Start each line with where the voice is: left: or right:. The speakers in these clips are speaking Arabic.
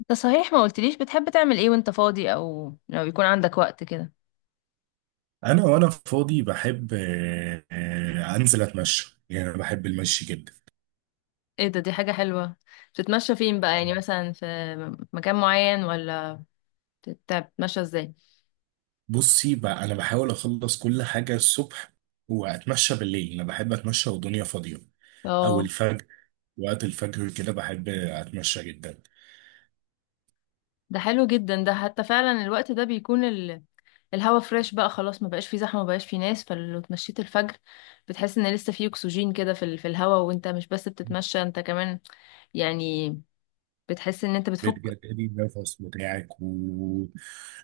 left: انت، صحيح ما قلتليش بتحب تعمل ايه وانت فاضي، او لو يكون عندك وقت كده؟
right: انا وانا فاضي بحب انزل اتمشى، يعني انا بحب المشي جدا.
left: ايه ده؟ دي حاجة حلوة. بتتمشى فين بقى؟ يعني مثلا في مكان معين، ولا بتتمشى ازاي؟
right: بصي بقى، انا بحاول اخلص كل حاجه الصبح واتمشى بالليل. انا بحب اتمشى والدنيا فاضيه، او
left: اه،
right: الفجر. وقت الفجر كده بحب اتمشى جدا
left: ده حلو جدا. ده حتى فعلا الوقت ده بيكون الهوا فريش، بقى خلاص ما بقاش فيه زحمة، ما بقاش فيه ناس. فلو اتمشيت الفجر بتحس ان لسه فيه اكسجين كده في الهوا. وانت مش بس بتتمشى، انت كمان يعني بتحس ان انت بتفك.
right: بجد. قديمة الفصل بتاعك و...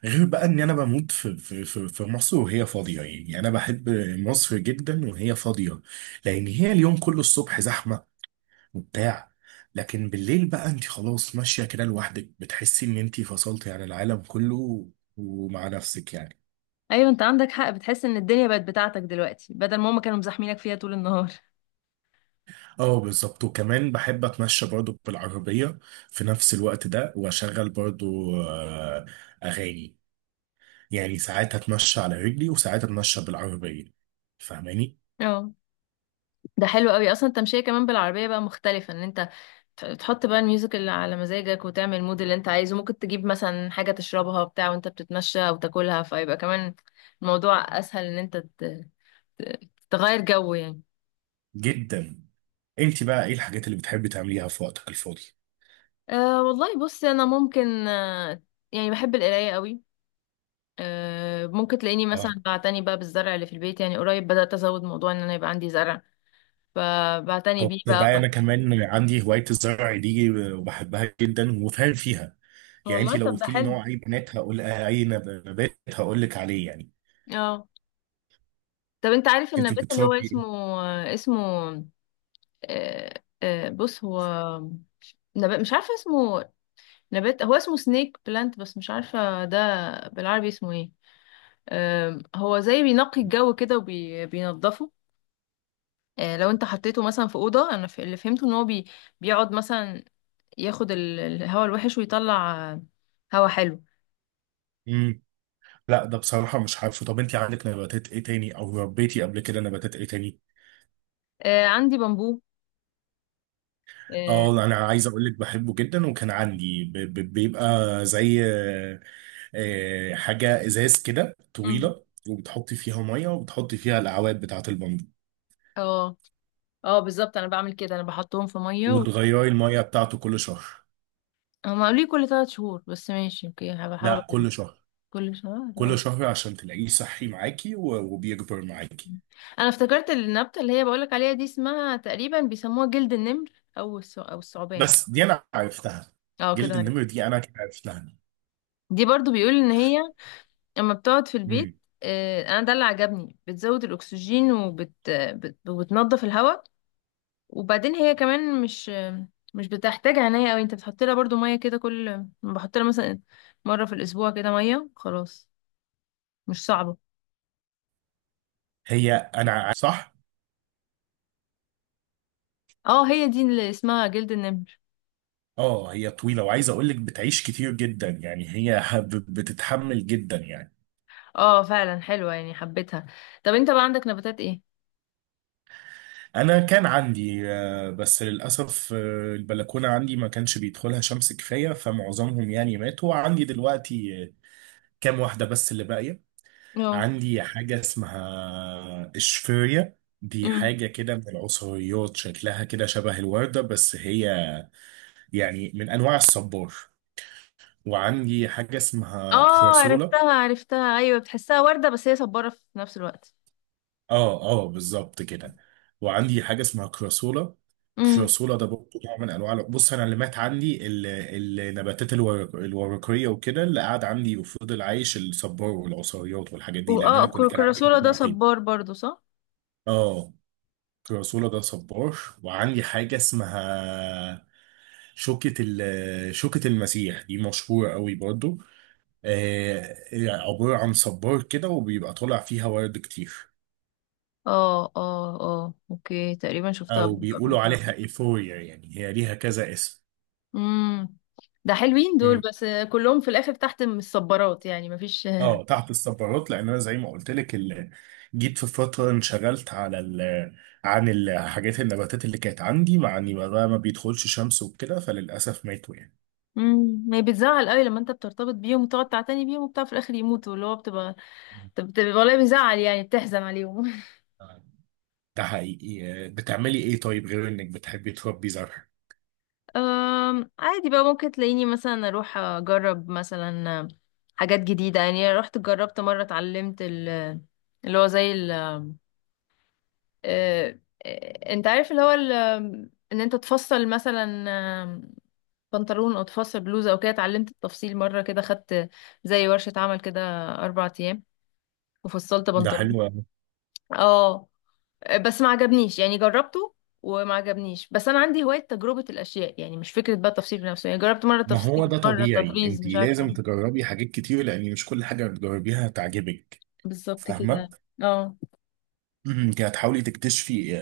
right: غير بقى ان انا بموت في مصر وهي فاضيه، يعني يعني انا بحب مصر جدا وهي فاضيه. لان هي اليوم كله الصبح زحمه وبتاع، لكن بالليل بقى انت خلاص ماشيه كده لوحدك، بتحسي ان انت فصلتي عن العالم كله ومع نفسك يعني.
left: ايوه، انت عندك حق، بتحس ان الدنيا بقت بتاعتك دلوقتي بدل ما هما كانوا مزاحمينك فيها طول النهار.
right: اه بالظبط. وكمان بحب اتمشى برضو بالعربيه في نفس الوقت ده، واشغل برضو اغاني. يعني ساعات هتمشى على رجلي وساعات هتمشى بالعربية، فاهماني؟
left: اه، ده حلو قوي، اصلا التمشيه كمان بالعربيه بقى مختلفه. ان انت تحط بقى الميوزك اللي على مزاجك وتعمل المود اللي انت عايزه، ممكن تجيب مثلا حاجه تشربها بتاع وانت بتتمشى او تاكلها، فيبقى كمان الموضوع اسهل ان انت ت- تغير جو يعني.
right: جدا. انت بقى ايه الحاجات اللي بتحبي تعمليها في وقتك الفاضي؟
left: أه والله، بصي انا ممكن يعني بحب القرايه قوي. ممكن تلاقيني
right: اه،
left: مثلا بعتني بقى بالزرع اللي في البيت، يعني قريب بدات ازود موضوع ان انا يبقى عندي زرع، فبعتني
right: طب
left: بيه بقى.
right: تصدقي انا كمان عندي هواية الزرع دي وبحبها جدا وفاهم فيها. يعني انت
left: والله
right: لو
left: طب ده
right: قلت لي
left: حلو.
right: نوع اي بنات هقول اي نبات هقول لك عليه يعني.
left: اه، طب انت عارف
right: انت
left: النبات اللي هو
right: بتربي
left: اسمه
right: ايه؟
left: اسمه آه، بص، هو نبات مش عارفه اسمه. نبات هو اسمه سنيك بلانت، بس مش عارفه ده بالعربي اسمه ايه. هو زي بينقي الجو كده وبينضفه. لو انت حطيته مثلا في اوضه، انا اللي فهمته ان هو بيقعد مثلا ياخد الهواء الوحش ويطلع هوا حلو.
right: مم. لا ده بصراحة مش عارفه. طب انت عندك نباتات ايه تاني، او ربيتي قبل كده نباتات ايه تاني؟
left: آه، عندي بامبو. اه.
right: اه انا عايز اقول لك بحبه جدا، وكان عندي بيبقى زي حاجة ازاز كده
left: مم.
right: طويلة، وبتحطي فيها مية وبتحطي فيها الاعواد بتاعة البامبو.
left: اه. بالظبط انا بعمل كده، انا بحطهم في ميه.
right: وتغيري المية بتاعته كل شهر.
left: هما قالوا لي كل ثلاث شهور، بس ماشي اوكي هبقى احاول
right: لا،
left: أجيبها.
right: كل شهر.
left: كل شهر، اه.
right: كل شهر عشان تلاقيه صحي معاكي وبيكبر معاكي.
left: انا افتكرت النبتة اللي هي بقولك عليها دي اسمها تقريبا بيسموها جلد النمر، او او الثعبان.
right: بس دي انا عرفتها.
left: اه، كده
right: جلد
left: عرفت.
right: النمر دي انا عرفتها.
left: دي برضو بيقول ان هي اما بتقعد في البيت
right: مم.
left: انا ده اللي عجبني، بتزود الاكسجين وبتنضف الهواء. وبعدين هي كمان مش بتحتاج عناية قوي، انت بتحط لها برضو مية كده، كل بحط لها مثلا مرة في الاسبوع كده مية خلاص، مش صعبة.
right: هي انا صح.
left: اه، هي دي اللي اسمها جلد النمر.
right: اه هي طويلة، وعايز اقول لك بتعيش كتير جدا. يعني هي بتتحمل جدا يعني.
left: اه، فعلا حلوة، يعني حبيتها. طب انت بقى عندك نباتات ايه؟
right: انا كان عندي بس للاسف، البلكونه عندي ما كانش بيدخلها شمس كفايه، فمعظمهم يعني ماتوا عندي دلوقتي. كام واحده بس اللي باقيه.
left: اه.
right: عندي حاجه اسمها اشفيريا. دي
left: امم.
right: حاجه كده من العصريات، شكلها كده شبه الورده، بس هي يعني من انواع الصبار. وعندي حاجه اسمها
left: اه،
right: كراسولا.
left: عرفتها عرفتها، ايوه بتحسها وردة بس هي صبارة في نفس الوقت.
right: اه اه بالظبط كده. وعندي حاجه اسمها كراسولا.
left: امم.
right: كراسولا ده برضه نوع من انواع، بص انا اللي مات عندي النباتات الورق الورقيه وكده. اللي قعد عندي وفضل عايش الصبار والعصاريات والحاجات دي، لان
left: واه،
right: انا كنت كان عندي
left: الكراسولا ده صبار
right: مجموعتين.
left: برضو، صح؟
right: اه كراسولا ده صبار. وعندي حاجه اسمها شوكة المسيح. دي مشهورة قوي برضو. آه، عبارة عن صبار كده وبيبقى طالع فيها ورد كتير.
left: اه اه اه، اوكي، تقريبا شفتها
right: او
left: قبل قبل
right: بيقولوا
left: كده.
right: عليها ايفوريا، يعني هي ليها كذا اسم.
left: امم. ده حلوين دول،
right: مم.
left: بس كلهم في الاخر تحت من الصبارات يعني مفيش
right: اه تحت الصبارات، لان انا زي ما قلت لك جيت في فتره انشغلت على ال... عن الحاجات النباتات اللي كانت عندي، مع اني بقى ما بيدخلش شمس وكده، فللاسف ماتوا يعني.
left: امم، ما هي بتزعل قوي لما انت بترتبط بيهم وتقعد تعتني بيهم وبتاع في الاخر يموتوا، اللي هو بتبقى والله بيزعل، يعني بتحزن عليهم.
right: ده حقيقي. بتعملي ايه طيب غير انك بتحبي تربي زرع؟
left: عادي بقى، ممكن تلاقيني مثلا اروح اجرب مثلا حاجات جديدة. يعني رحت جربت مرة اتعلمت اللي هو زي ال أه، أه، انت عارف اللي هو ان انت تفصل مثلا أم، بنطلون او تفصل بلوزة او كده، اتعلمت التفصيل مرة كده، خدت زي ورشة عمل كده اربع ايام، وفصلت
right: ده
left: بنطلون.
right: حلو أوي.
left: اه. بس ما عجبنيش يعني، جربته وما عجبنيش، بس انا عندي هواية تجربة الاشياء، يعني مش فكرة بقى التفصيل بنفسه، يعني جربت مرة
right: ما هو
left: تفصيل،
right: ده
left: مرة
right: طبيعي،
left: تطريز،
right: انت
left: مش عارفة
right: لازم
left: ايه.
right: تجربي حاجات كتير، لان مش كل حاجه بتجربيها هتعجبك.
left: بالظبط كده.
right: فاهمه؟
left: اه.
right: انت هتحاولي تكتشفي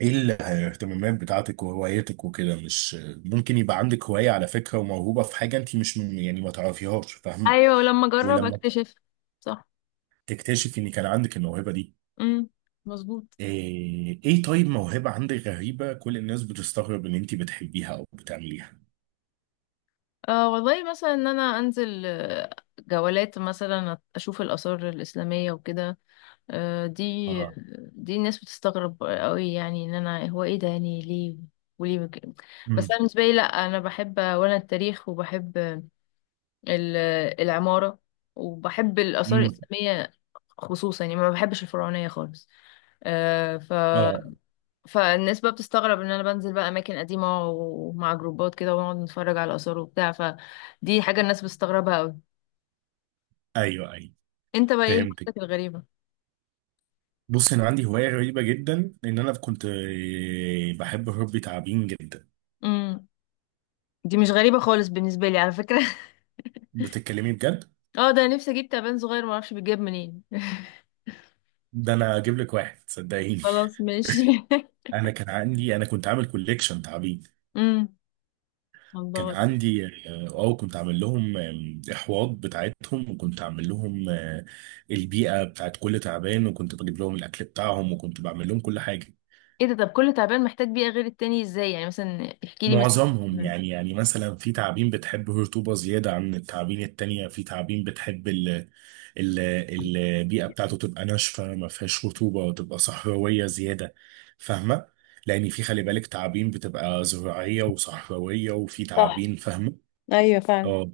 right: ايه الاهتمامات بتاعتك وهوايتك وكده. مش ممكن يبقى عندك هواية على فكرة وموهوبة في حاجة انت مش يعني ما تعرفيهاش، فاهمة؟
left: ايوه، ولما اجرب
right: ولما
left: اكتشف. صح.
right: تكتشف ان كان عندك الموهبة دي.
left: امم. مظبوط.
right: إيه طيب موهبة عندك غريبة كل الناس بتستغرب ان انت بتحبيها او بتعمليها؟
left: آه والله، مثلا ان انا انزل جولات مثلا اشوف الاثار الاسلامية وكده. آه، دي
right: اه.
left: دي الناس بتستغرب قوي، يعني ان انا هو ايه ده؟ يعني ليه؟ وليه بس
right: امم.
left: انا بالنسبة لي، لا، انا بحب وانا التاريخ، وبحب ال- العمارة، وبحب الآثار
right: امم.
left: الإسلامية خصوصا، يعني ما بحبش الفرعونية خالص. آه، ف
right: اه.
left: فالناس بقى بتستغرب ان انا بنزل بقى اماكن قديمه ومع جروبات كده، ونقعد نتفرج على الاثار وبتاع، فدي حاجه الناس بتستغربها قوي.
right: ايوه ايوه.
left: انت بقى ايه
right: فهمتك.
left: هوايتك الغريبه؟
right: بص انا عندي هواية غريبة جدا، ان انا كنت بحب ربي تعابين جدا.
left: امم، دي مش غريبه خالص بالنسبه لي على فكره
right: بتتكلمي بجد.
left: اه، ده أنا نفسي اجيب تعبان صغير، ما اعرفش بيتجاب منين
right: ده انا اجيب لك واحد، صدقيني.
left: خلاص ماشي
right: انا كان عندي انا كنت عامل كوليكشن تعابين.
left: امم.
right: كان
left: الله، ايه ده؟
right: عندي اه، كنت عامل لهم احواض بتاعتهم، وكنت عامل لهم البيئه بتاعت كل تعبان، وكنت بجيب لهم الاكل بتاعهم، وكنت بعمل لهم كل حاجه.
left: إيه ده؟ طب كل تعبان محتاج بيئه غير التاني ازاي؟ يعني مثلا احكي لي مثلا.
right: معظمهم يعني، يعني مثلا في تعابين بتحب الرطوبة زيادة عن التعابين التانية، في تعابين بتحب ال البيئة بتاعته تبقى ناشفة ما فيهاش رطوبة، وتبقى صحراوية زيادة، فاهمة؟ لأن في خلي بالك تعابين بتبقى زراعية وصحراوية، وفي
left: صح.
right: تعابين، فاهمة؟
left: ايوه فعلا.
right: اه.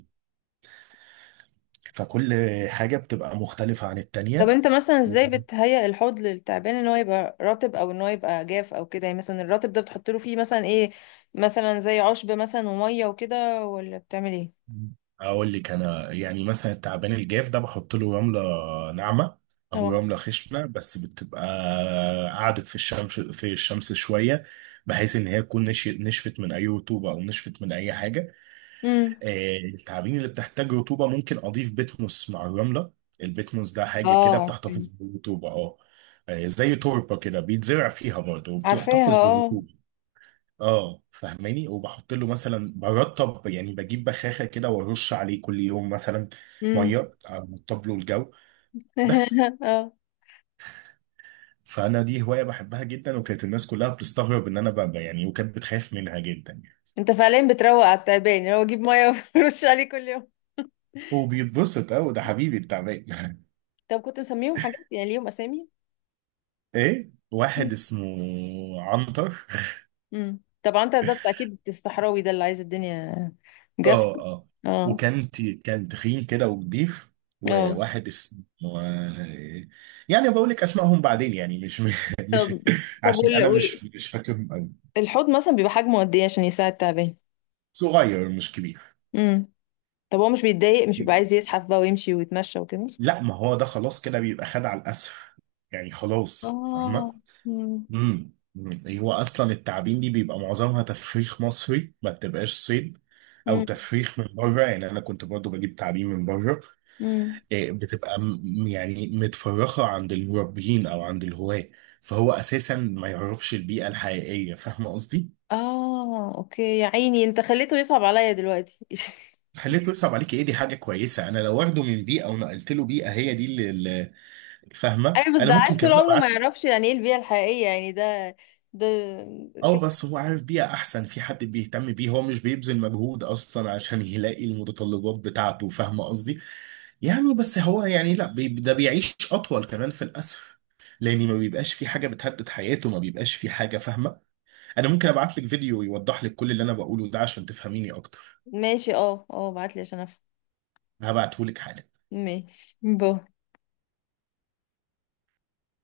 right: فكل حاجة بتبقى مختلفة عن
left: طب
right: التانية.
left: انت مثلا ازاي بتهيئ الحوض للتعبان ان هو يبقى رطب او ان هو يبقى جاف او كده؟ يعني مثلا الرطب ده بتحط له فيه مثلا ايه؟ مثلا زي عشب مثلا وميه وكده، ولا بتعمل ايه؟
right: اقول لك انا، يعني مثلا التعبان الجاف ده بحط له رمله ناعمه، او
left: اه.
right: رمله خشنه، بس بتبقى قعدت في الشمس في الشمس شويه، بحيث ان هي تكون نشفت من اي رطوبه او نشفت من اي حاجه.
left: امم.
right: التعابين اللي بتحتاج رطوبه ممكن اضيف بيتموس مع الرمله. البيتموس ده حاجه كده
left: اه.
right: بتحتفظ بالرطوبه، اه. زي تربه كده بيتزرع فيها برضه
left: عارفاها،
right: وبتحتفظ
left: اه.
right: بالرطوبه. اه، فاهماني؟ وبحط له مثلا برطب يعني، بجيب بخاخه كده وارش عليه كل يوم مثلا
left: امم.
right: ميه، ارطب له الجو بس.
left: اه.
right: فانا دي هوايه بحبها جدا، وكانت الناس كلها بتستغرب ان انا بقى يعني، وكانت بتخاف منها جدا يعني.
left: انت فعليا بتروق على التعبان اللي هو، جيب ميه ورش عليه كل يوم؟
right: وبيتبسط، اه، ده حبيبي التعبان.
left: طب كنت مسميهم حاجات؟ يعني ليهم اسامي؟
right: ايه، واحد اسمه عنتر.
left: امم، طبعا. انت ده اكيد الصحراوي، ده اللي عايز الدنيا جافه.
right: اه اه.
left: اه
right: وكان كان تخين كده وكبير.
left: اه.
right: وواحد اسمه آه، يعني بقول لك اسمائهم بعدين يعني، مش مش
left: طب
right: عشان انا مش مش فاكرهم قوي.
left: الحوض مثلا بيبقى حجمه قد ايه عشان يساعد تعبان؟
right: صغير مش كبير.
left: امم. طب هو مش بيتضايق؟ مش بيبقى عايز يزحف بقى ويمشي ويتمشى وكده؟
right: لا ما هو ده خلاص كده بيبقى خد على الاسف، يعني خلاص فاهمه.
left: اه. امم.
right: امم. هو اصلا التعابين دي بيبقى معظمها تفريخ مصري، ما بتبقاش صيد، او
left: امم.
right: تفريخ من بره. يعني انا كنت برضو بجيب تعابين من بره.
left: امم.
right: بتبقى يعني متفرخة عند المربيين أو عند الهواة، فهو أساسا ما يعرفش البيئة الحقيقية، فاهمة قصدي؟
left: اه، اوكي يا عيني، انت خليته يصعب عليا دلوقتي
right: خليته يصعب عليك ايه، دي حاجة كويسة. أنا لو واخده من بيئة ونقلت له بيئة هي دي اللي اللي، فاهمة؟
left: ايوه، بس
right: أنا
left: ده عاش
right: ممكن
left: طول
right: كمان
left: عمره ما
right: أبعت له.
left: يعرفش يعني ايه البيئة الحقيقية، يعني ده، ده.
right: أه بس هو عارف بيئة أحسن، في حد بيهتم بيه، هو مش بيبذل مجهود أصلا عشان يلاقي المتطلبات بتاعته، فاهمة قصدي؟ يعني بس هو يعني، لا ده بيعيش أطول كمان في الأسف، لأن ما بيبقاش في حاجة بتهدد حياته، ما بيبقاش في حاجة، فاهمة؟ انا ممكن ابعت لك فيديو يوضح لك كل اللي انا بقوله ده عشان تفهميني اكتر.
left: ماشي، اه اه، بعتلي عشان افهم.
right: هبعته لك حالا.
left: ماشي، باي.